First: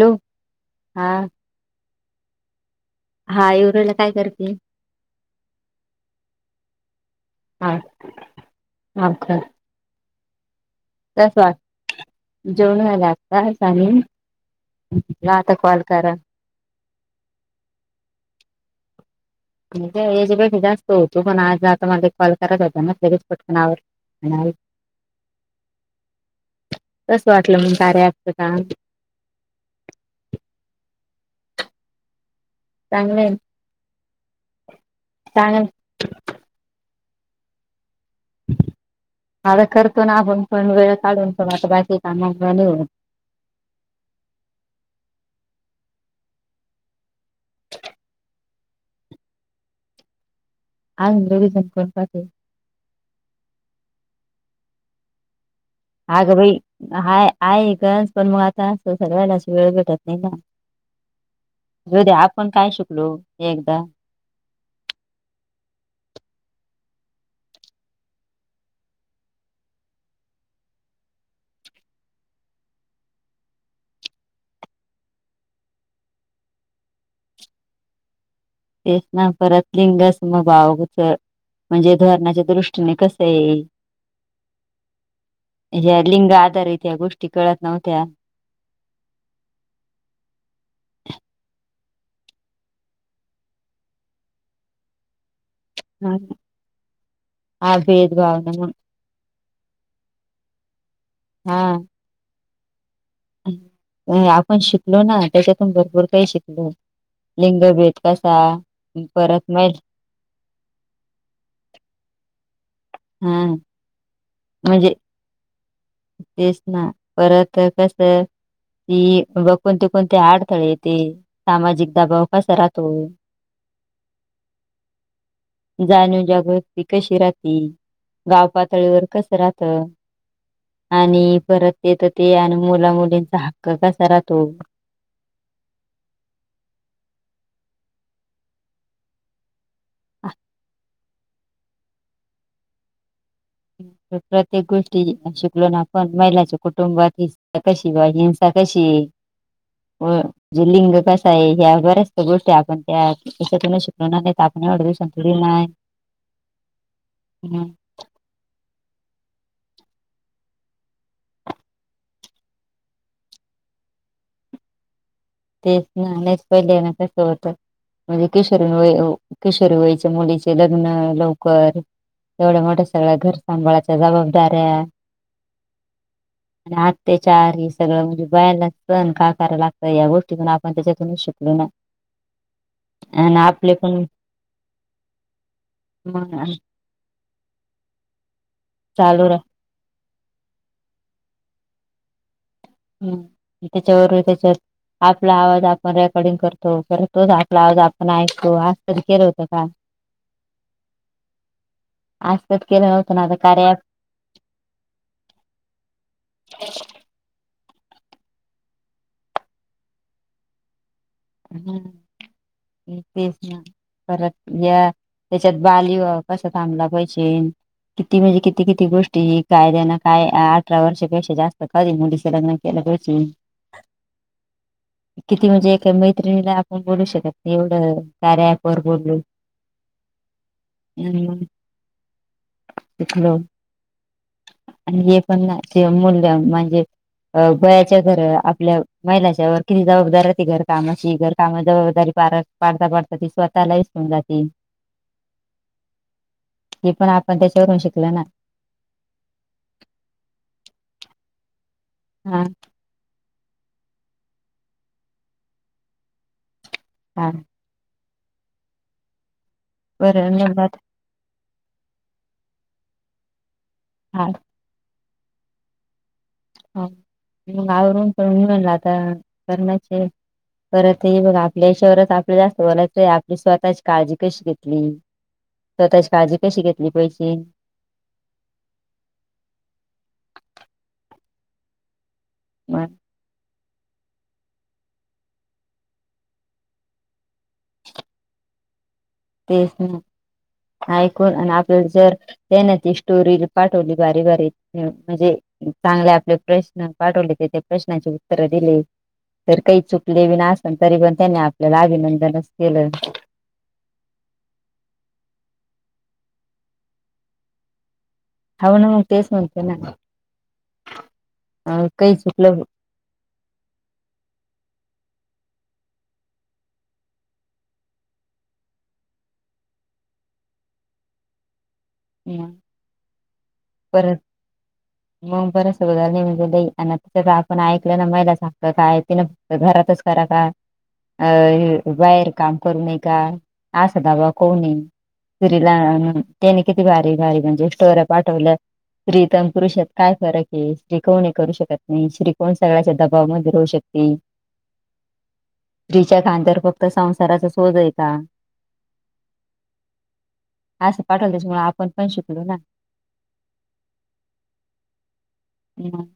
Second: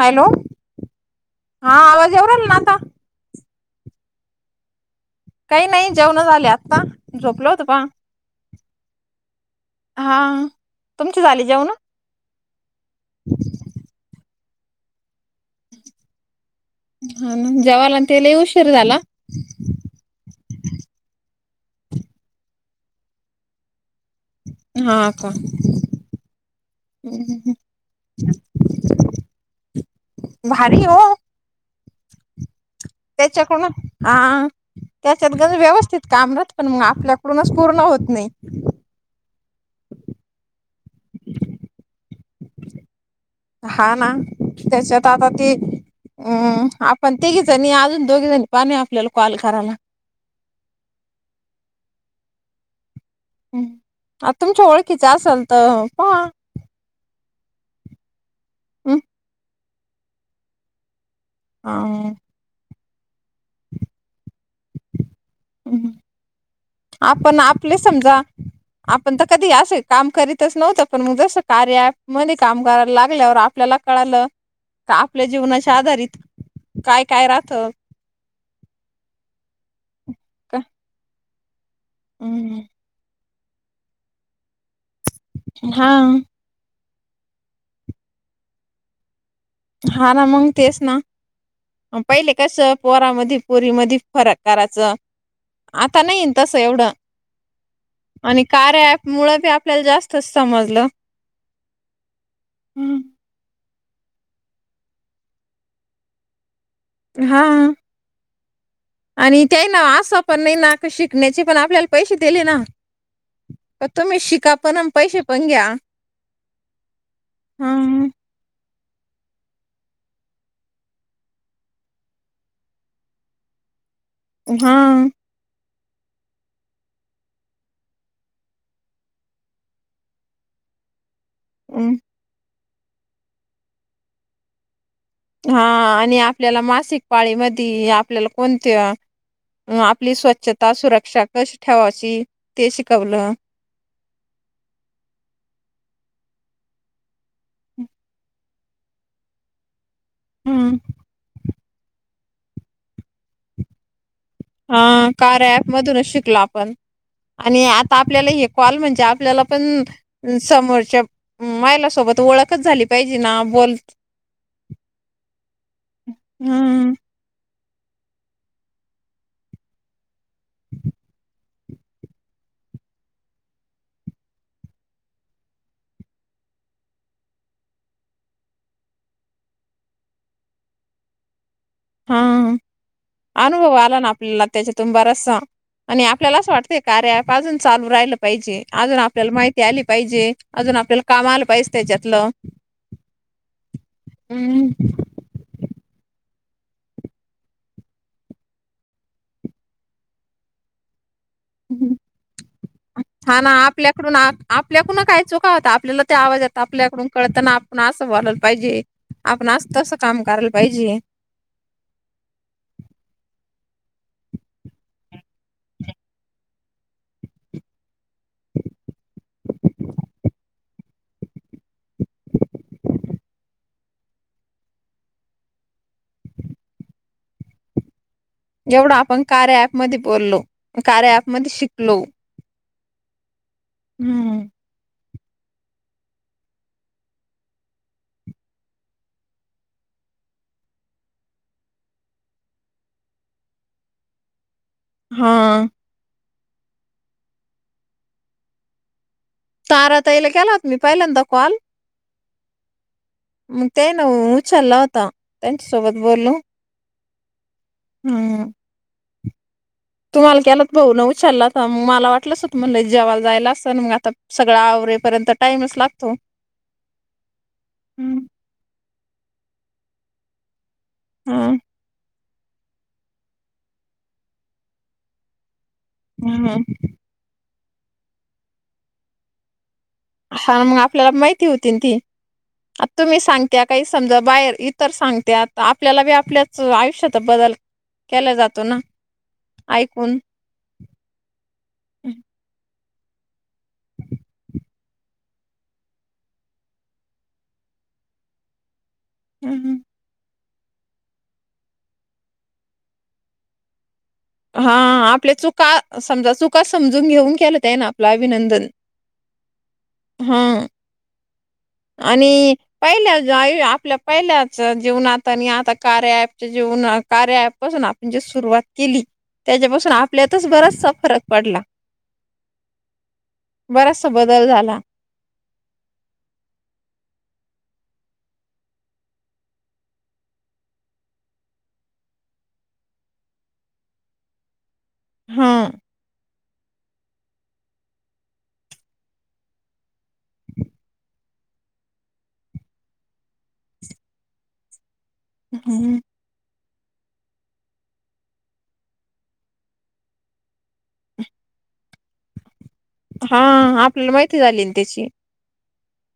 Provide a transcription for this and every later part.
Hello हा हा आवाज येऊ राहिला ना आता. हा एवरेला काय करते. काही नाही जेवण झाले आत्ता झोपले होते पण अच्छा. हा तुमची झाली जेवण. जेवण झाला आता [unintelligible] म्हणलं आता कॉल करा. हा न जेवायला आणि तेउशीर झाला. म्हणजे एजपेक्ष होतो पण आज आता मला कॉल कराय होता ना पटकन आवर हा का कसं वाटलं मग कार्याच अँपच काम भारी हो चांगलं आहे त्यात हा त्याच्यात कणी चांगल व्यवस्थित कामरत राहत पण मग आपल्याकडूनच पूर्ण होत नाही आता करतो ना आपण कोण वेळ काढून त आता बाकी कामा निवून हा ना त्याच्यात आता ती हम्म आपण तिघीजनी अजून दोघीजणी कमी ये आपल्याला कॉल करायला आजून दोघी जाणि करात आ तुमच्या ओळखीच असल तर अगं बाई हाय आहे एक पण मग आता सगळलाशी अस वेळ भेटत नाही ना जाऊ दे पहा. आपण काय शिकलो एकदा हम् आपण आपले समजा आपण तर कधी असं काम करीतच नव्हतं पण मग जसं कार्य ॲपमध्ये काम करायला लागल्यावर आपल्याला कळालं का आपल्या जीवनाच्या आधारित काय काय राहत तेच ना परत लिंग का समभाव होत म्हणजे धोरणाच्या हम्म दृष्टीने कस ते हा लिंग आधारित या गोष्टी नव्हत्या हा ना मंग तेच ना पहिले कसं पोरामध्ये पोरी म फरक करायचं आता नाही न तस एवढं [inaudible] आणि मग कार्य ॲप मुळ बी आपल्याला जास्तच समजलं हा हम्म आपण शिकलो ना त्याच्यातून भरपूर काही शिकलो हा लिंगभेद कसा आणि परत ते महिल ना असं पण नाही ना शिकण्याचे पण आपल्याला पैसे दिले ना हम तुम्ही शिका पण पैसे पण घ्या तेच ना परत हा कस ती बघ कोणते कोणते अडथळे येते सामाजिक दबाव कसा राहातो हा जाणीव जागृती कशी राहती गाव पातळीवर कसं राहत आणि परत ते अं, तर ते आणि मुला मुलींचा हक्क कसा राहतो हा आणि आपल्याला मासिक पाळीमध्ये आपल्याला कोणत्या आपली स्वच्छता सुरक्षा कशी ठेवायची ते शिकवलं प्रत्येक गोष्टी शिकलो ना आपण महिलाच्या कुटुंबातील कशी बा हिंसा कशी आहे जे हम्म. लिंग कसा आहे ह्या बऱ्याच गोष्टी आपण ॲप त्याच्यातून शिकलो [inaudible] हा थोडी कार्य नाही ॲप मधूनच शिकलो आपण हम्म आणि आ ता आपल्याला हे कॉल म्हणजे, आपल्याला पण समोरच्या महिलासोबत ओळखच झाली पाहिजे ना बोल [inaudible] त हम्म. होत. म्हणजे किशोरी वय किशोरी वईच मुलीचे लग्न लवकर एवढ्या मोठ्या सगळ्या घर सांभाळाच्या जबाबदाऱ्या आणि अत्याचार हे सगळं म्हणजे बायालाच सहण का करायला लागतं. या गोष्ट तिथून आपण त्याच्यातून शिकलो ना. हा आणि अनुभव आपले पण आला ना, आपल्याला त्याच्यातुन बराचसा. आणि आपल्याला मग असं वाटतं, कार्या अँप अजून चालू राहिलं पाहिजे. अजून चालू आपल्याला राह माहित ती आली पाहिजे, अजून आपल्याला काम आल पाहिज त्याच्यातलं. हम्म त्याच्यावर त्याच्यात आत आपला आवाज आपण रेकॉर्डिंग करतो. परत तोच आपला आवाज आपण ऐकतो. अस तरी केलं होतं का? हं. आजतक केलं नव्हतं, ना आता कार्या अँप कडून आप-आपल्याकडून काही चुका होता आपल्याला ते आवाज आपल्याकडून कळत ना, आपण असं बोलायला पाहिजे. आपण आज तसं काम करायला पाहिजे. होना, तेच ना परत या, त्यांच्यात बाल विवाह कसा थांबला पाहिजे. किती म्हणजे किती किती गोष्टी, कायद्यानं काय अठरा वर्षपेक्षा जास्त कधी मुलीचं लग्न [unintelligible] किती म्हणजे एका मै त्रीणीला आपण बोलू शकत नाही. एवढं कार्या ॲप वर जेवढं बोललो आपण कार्या अँप मध्ये बोललो, कार्या अँप मध्ये शिकलो. [unintelligible] हम्म आणि हे पण ना [unintelligible] अ वयाच्या घर, आपल्या महिलाच्यावर किती जबाबदाऱ्या ते घर काम. [unintelligible] घर काम, जबाबदारी पार पाडता पाडता ती स्वतःला ही विसरुन जाती. हा हे पण आपण त्याच्यावरून शिकलो ना. तारा ताईला केला होता, मी पहिल्यांदा कॉल. हा. मंग ते न उचलला होता. त्यांच्यासोबत बोललो. हा हम्म. बरं तुम्हाला केलात, निवत भाऊन उचलला होता. मला वाटलच होत, म्हणलं जेवायला जायला असानं, मग आता हा सगळं आवरे परंत टाईमच लागतो. हा मंग आवरून हम्म करून म्हनला आता, करण्याचे परत ते बघ हा आपल्या हेच्यावरच आपल्याला जास्त बोलायचं आपली स्वतःची काळजी कशी घेतली. स्वतःची काळजी हम्म. कशी घेतली पाहिजे. हा मंग आपल्याला माहिती होती न ती, मग तुम्ही सांग त्या काही समजा बाहेर इतर सांगत्यात. आपल्याला बी आपल्याच आयुष्यात बदल केला जातो ना. तेच ना, ऐकून. ऐकून आन आपल्या जर त्याने ती स्टोरी पाठवली बारी बारी म्हणजे चांगलय आपले प्रश्न पाठवले ते त्या प्रश्नाची उत्तर दिली. तर हं. काही चुकले बी आसल तरी पण त्यांनी आपल्याला अभिनंदनच केलं. हा आपल्या चुका समजा चुका समजून घेऊन केल ते येना. हव ना मग तेच म्हणते ना [unintelligible] काही आणि चुकलं पहिल्याच जाय आपल्या पहिल्याच जीवनात आणि आता कार्या अँप च्या जीवनात कार्या अँप पासून आप म्हणजे सुरुवात केली. त्याज्यापासून आपल्यातच बराचसा फरक पडला. म बराचसा परत बदल झाला. मंग परत सगळं नेऊन देई आणि आता सगळं आपण ऐकलेलं महीला सांगतात काय तील त घरातच करा का अ बाहेर काम करू नये का असा [unintelligible] कोण ये हां. सुरीला त्याने किती भारी भारी म्हणजे स्टोऱ्या पाठवल्या. स्त्री त आणि पुरुषात काय फरक ये, स्त्री कमुण हे करू शकत नाही. स्त्री पण सगळ्याच्या दबावमध्ये रहू शकते. [inaudible] हम्म तिच्या खांद्यावर फक्त संसाराचच ओझं आहे का? असं पाठवलं. त्याच्यामुळे आपण पण शिकलो ना. हा आपल्याला माहिती झाली ना त्याची म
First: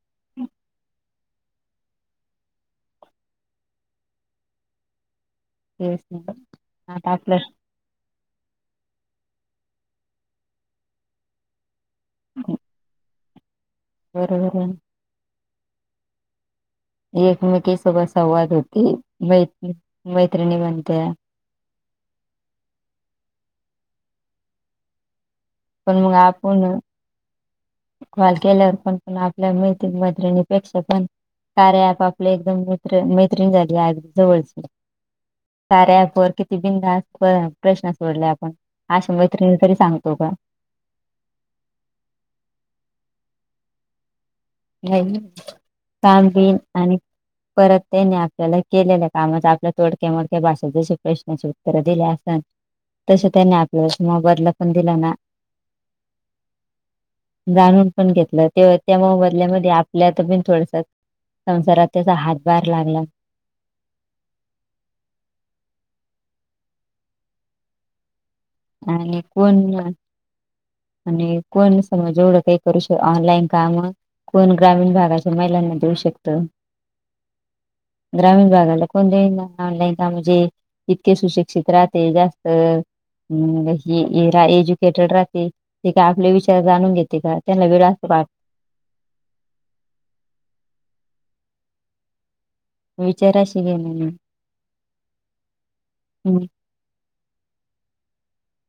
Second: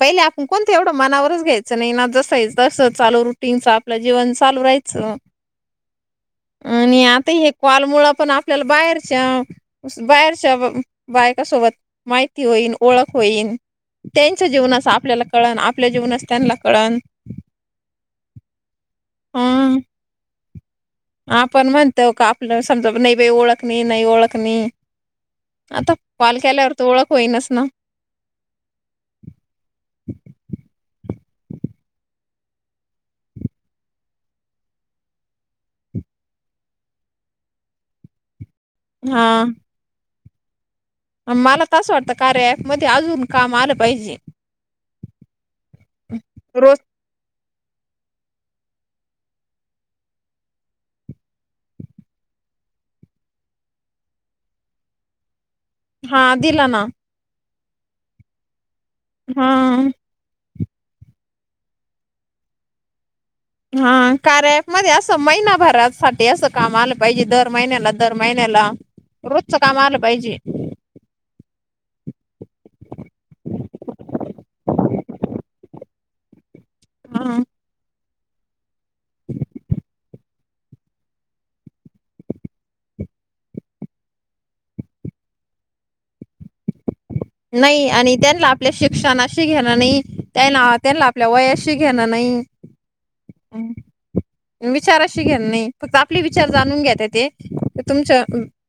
पहिले आपण कोणतं एवढं मनावरच घ्याय च नाय ना, जसय तसं चालू रुटीनच आपलं जीवन चालू राहायचं. तेस नाही पण आणि आता आपल्या हे कॉल मुळं पण आपल्याला बाहेरच्या, बाहेरच्या बायकासोबत माहिती होईन, ओळख होईन. बरोबर त्यांच्या आहे ना. जीवनाचं आपल्याला कळन आपल्या जीवनाच त्यांना कळन एकमेकी सोबत संवाद होती. मैत्री हं. मैत्रिणी बनत्या आपण म्हणतो का आपलं समजा नई बई ओळख नई नाई ओळख नई आता पण मग कॉल केल्यावर आपण त ओळख होईलच न कॉल केल्यावर पण पण, आपल्या मैत्री मैत्रिणीपेक्षा पण कार्या अँप आपले एकदम मित्र मैत्रिण झाली अगदी जवळची. कार्या अँप वर किती बिनधास्त ‌प्रश्न सोडले आपण अशा हा मैत्रिणी तरी सांगतो का? मला तसं वाटतं कार्या ऍप मध्ये अजून काम आलं पाहिजे. व्हय न, काम बिन रोज आणि परत त्यानी आपल्याला केलेल्या कामाचा आपल्या तोडक्या मोडक्या भाषेच जसे प्रश्नची उत्त त्तर दिले असताण तसे त्यांनी आपलाला मोबदला पण दिला ना हा दिला ना. जाणून पण घेतलं तेव्हा, त्या मोबदल्यामध्ये हा. आपल्यात बिन थोडस संसारात त्याचा हातभार लागला. हा, कार्या ॲप मध्ये असं, महिनाभरासाठी असं काम आलं पाहिजे. दर महिन्याला दर महिन्याला आणि रोजच कोण काम आलं पाहिजे. आणि कोण समज एवढं काय करू श ऑनलाईन काम कोण ग्रामीण भागाच्या महिलांना देऊ शकत हा ग्रामीण भागाला कोणी देईना ऑनलाइन काम जे इतके सुशिक्षित राहते जास्त हम्म हे एज्युकेटेड राहते. ते काय आपले विचार जाणून घेते का? त्यांना वेळ नाही असतो आणि का त्यांना आप आपल्या शिक्षणाशी घेणं नाही, त्यायना त्यांना आपल्या वयाशी घेणं नाही. विचाराशी घेणं नाय. विचाराशी घेणं नाय, फक्त आपले विचार जाणून घेता ते, ते तुमच्या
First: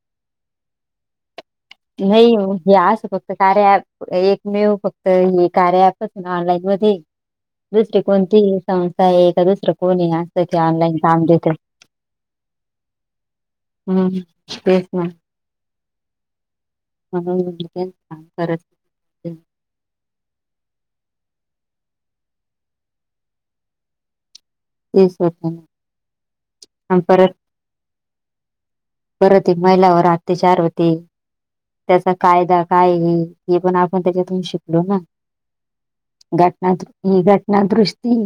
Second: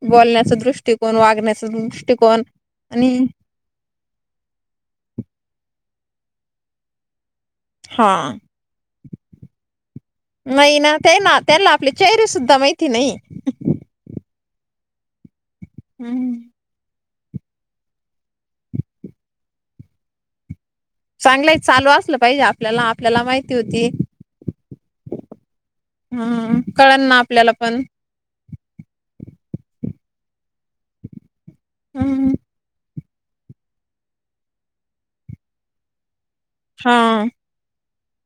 बोलण्याचं दृष्ट ते कोण वागण्याचा नाही दृष्टिकोन हे असं आणि फक्त कार्या ॲप एक मेव फक्त हे कार्य ॲपच ना ऑनलाईन मध्येय दुसरी हा कोणती? संस्थाय का दुसरं कोणय आणि नाही ना ते ना त्यांना आपली चेहरे सुद्धा माहिती नाही. हम्म तेच ना. हम्म हम्मं. [inaudible] चांगलय चालू असलं पाहिजे आपल्याला आपल्याला माहिती होती. तेच होत हम्म कळालं ना परत आपल्याला पण. परत एक महिलावर आतेचार होते त्याचा हम्म कायदा काय हे, हे पण आपण त्याच्यातून शिकलो ना घटनात हि हा घटना ना दृष्टी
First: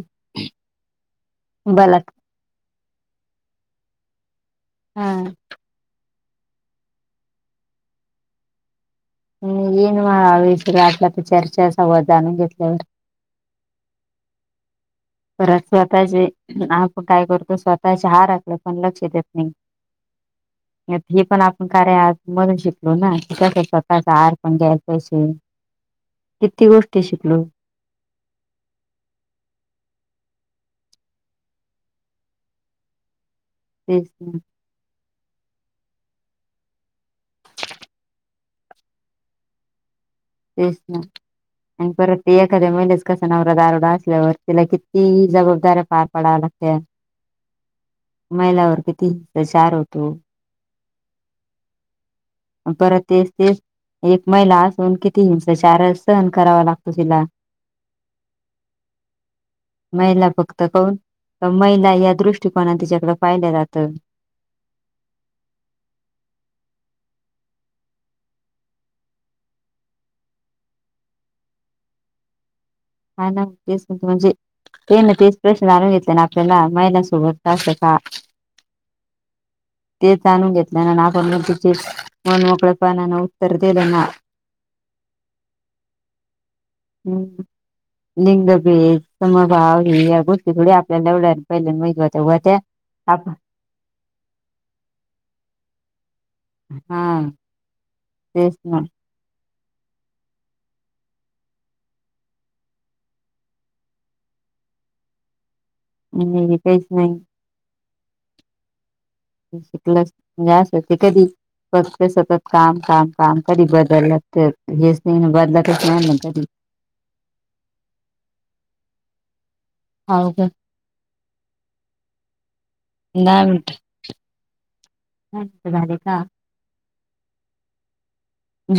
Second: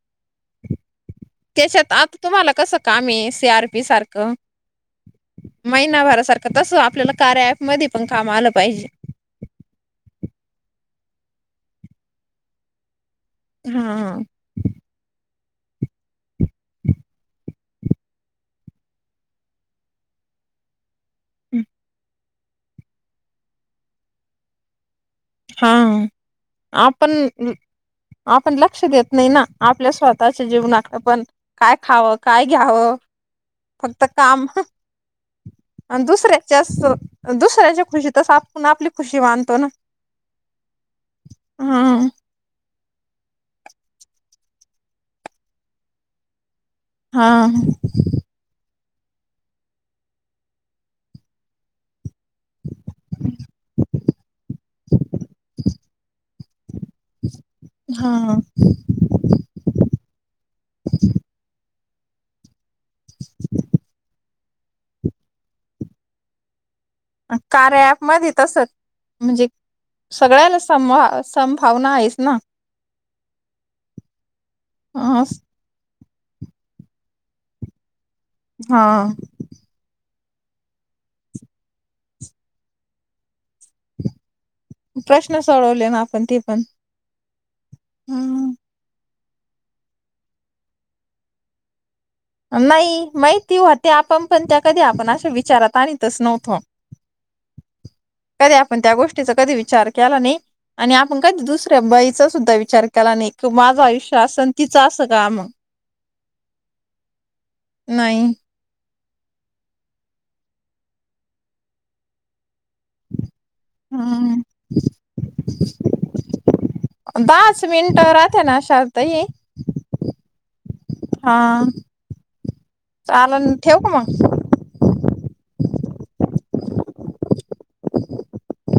त्याच्यात बलात् आता तुम्हाला कसं कामे एस एआरपी सारखं? हम्मं. महिनाभरा सारखं तसं आपल्याला कार्या ॲपमध्ये पण काम आलं पाहिजे. येईन म विसर आटला तर चर्चा असवत जाणून घेतल्यावर. हा हा. परत स्वतःचे आपण काय करतो स्वतःचे आहाराकडं पण लक्ष देत नाही. हे पण आपण कार्या ॲपमणून शिकलो ना, कि कसा स्वतःचा आहार पण घ्याय कसे हा किती गोष्टी आपण शिकलो. आपण लक्ष देत नाही ना आपल्या स्वतःच्या जीवनात पण. काय खावं काय घ्यावं फक्त तेच ना काम. आणि दुसऱ्याच्या असं दुसऱ्याच्या खुशीतच आपण आपली खुशी मानतो ना. तेच ना आणि हा परत ते एखाद्या महिलेचा कसा नवरा दारुडा असल्यावर तिला किती जबाबदाऱ्या पार पडाव्या लागत्यात हां. महिलावर किती प्रचार होतो. परत तेच तेच एक महिला आसुन किती हिंसाचारज सहन करावा लागतो तिला. हां. महिला फक्त कोन महिला या दृष्टी कोणानी त्यािच्याकडं पाहिलं जातं. कार्या ॲपमध्ये तसंच म्हणजे सगळ्याला सम्हा संमभावना आहेच ना. हाना तेच कि म्हणजे तेना तेच प्र जाणून घेयचं ना आपल्याला महिलांसोबत असं का? हां. ते जाणून घेतल्यानाय आपण म्हणतो तेच मनमोकळ्यापनानं उत्तर दिलं ना प्रश्न सोडवले ना आपण ते पण. हम्म हं. हम्म लिंगभेद, समभाव ह्या गोष्टी थोडी आपल्याला एवढ्या. [unintelligible] नाई आपण माहिती होत्या आपण पण त्या कधी आपण अशा विचारात आणितच न्हव तो. हा कधी तेच आपण ना त्या गोष्टीचा कधी विचार केला नाइ. आणि आपण काय दुसऱ्या बाईचा सुद्धा विचार केला नाही क माझं आयुष्य अस तिचं असं का मग. हम्म काहीच नाही. नाही, शिकलं म्हणजे असं ते कधी फक्त सतत काम काम! काम कधी बदललत हम्म तर हेच नयी बदलतच नयी ना कधी. दहाच मिनट राहात ना शालू ताई! हाव का हा चालल ठेव का मग? मस्त झाले काम?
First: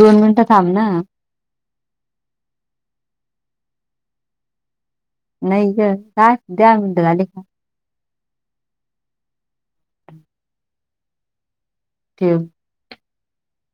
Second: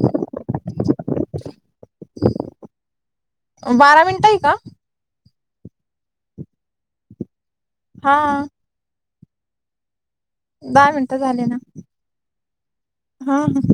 दोन मिनिट थांब ना, ओ बारा मिनिट ये का? नाही ग पाच दहा मिनट झाले का, हा, दहा मिनट झाले ना, ठेव, हा ह,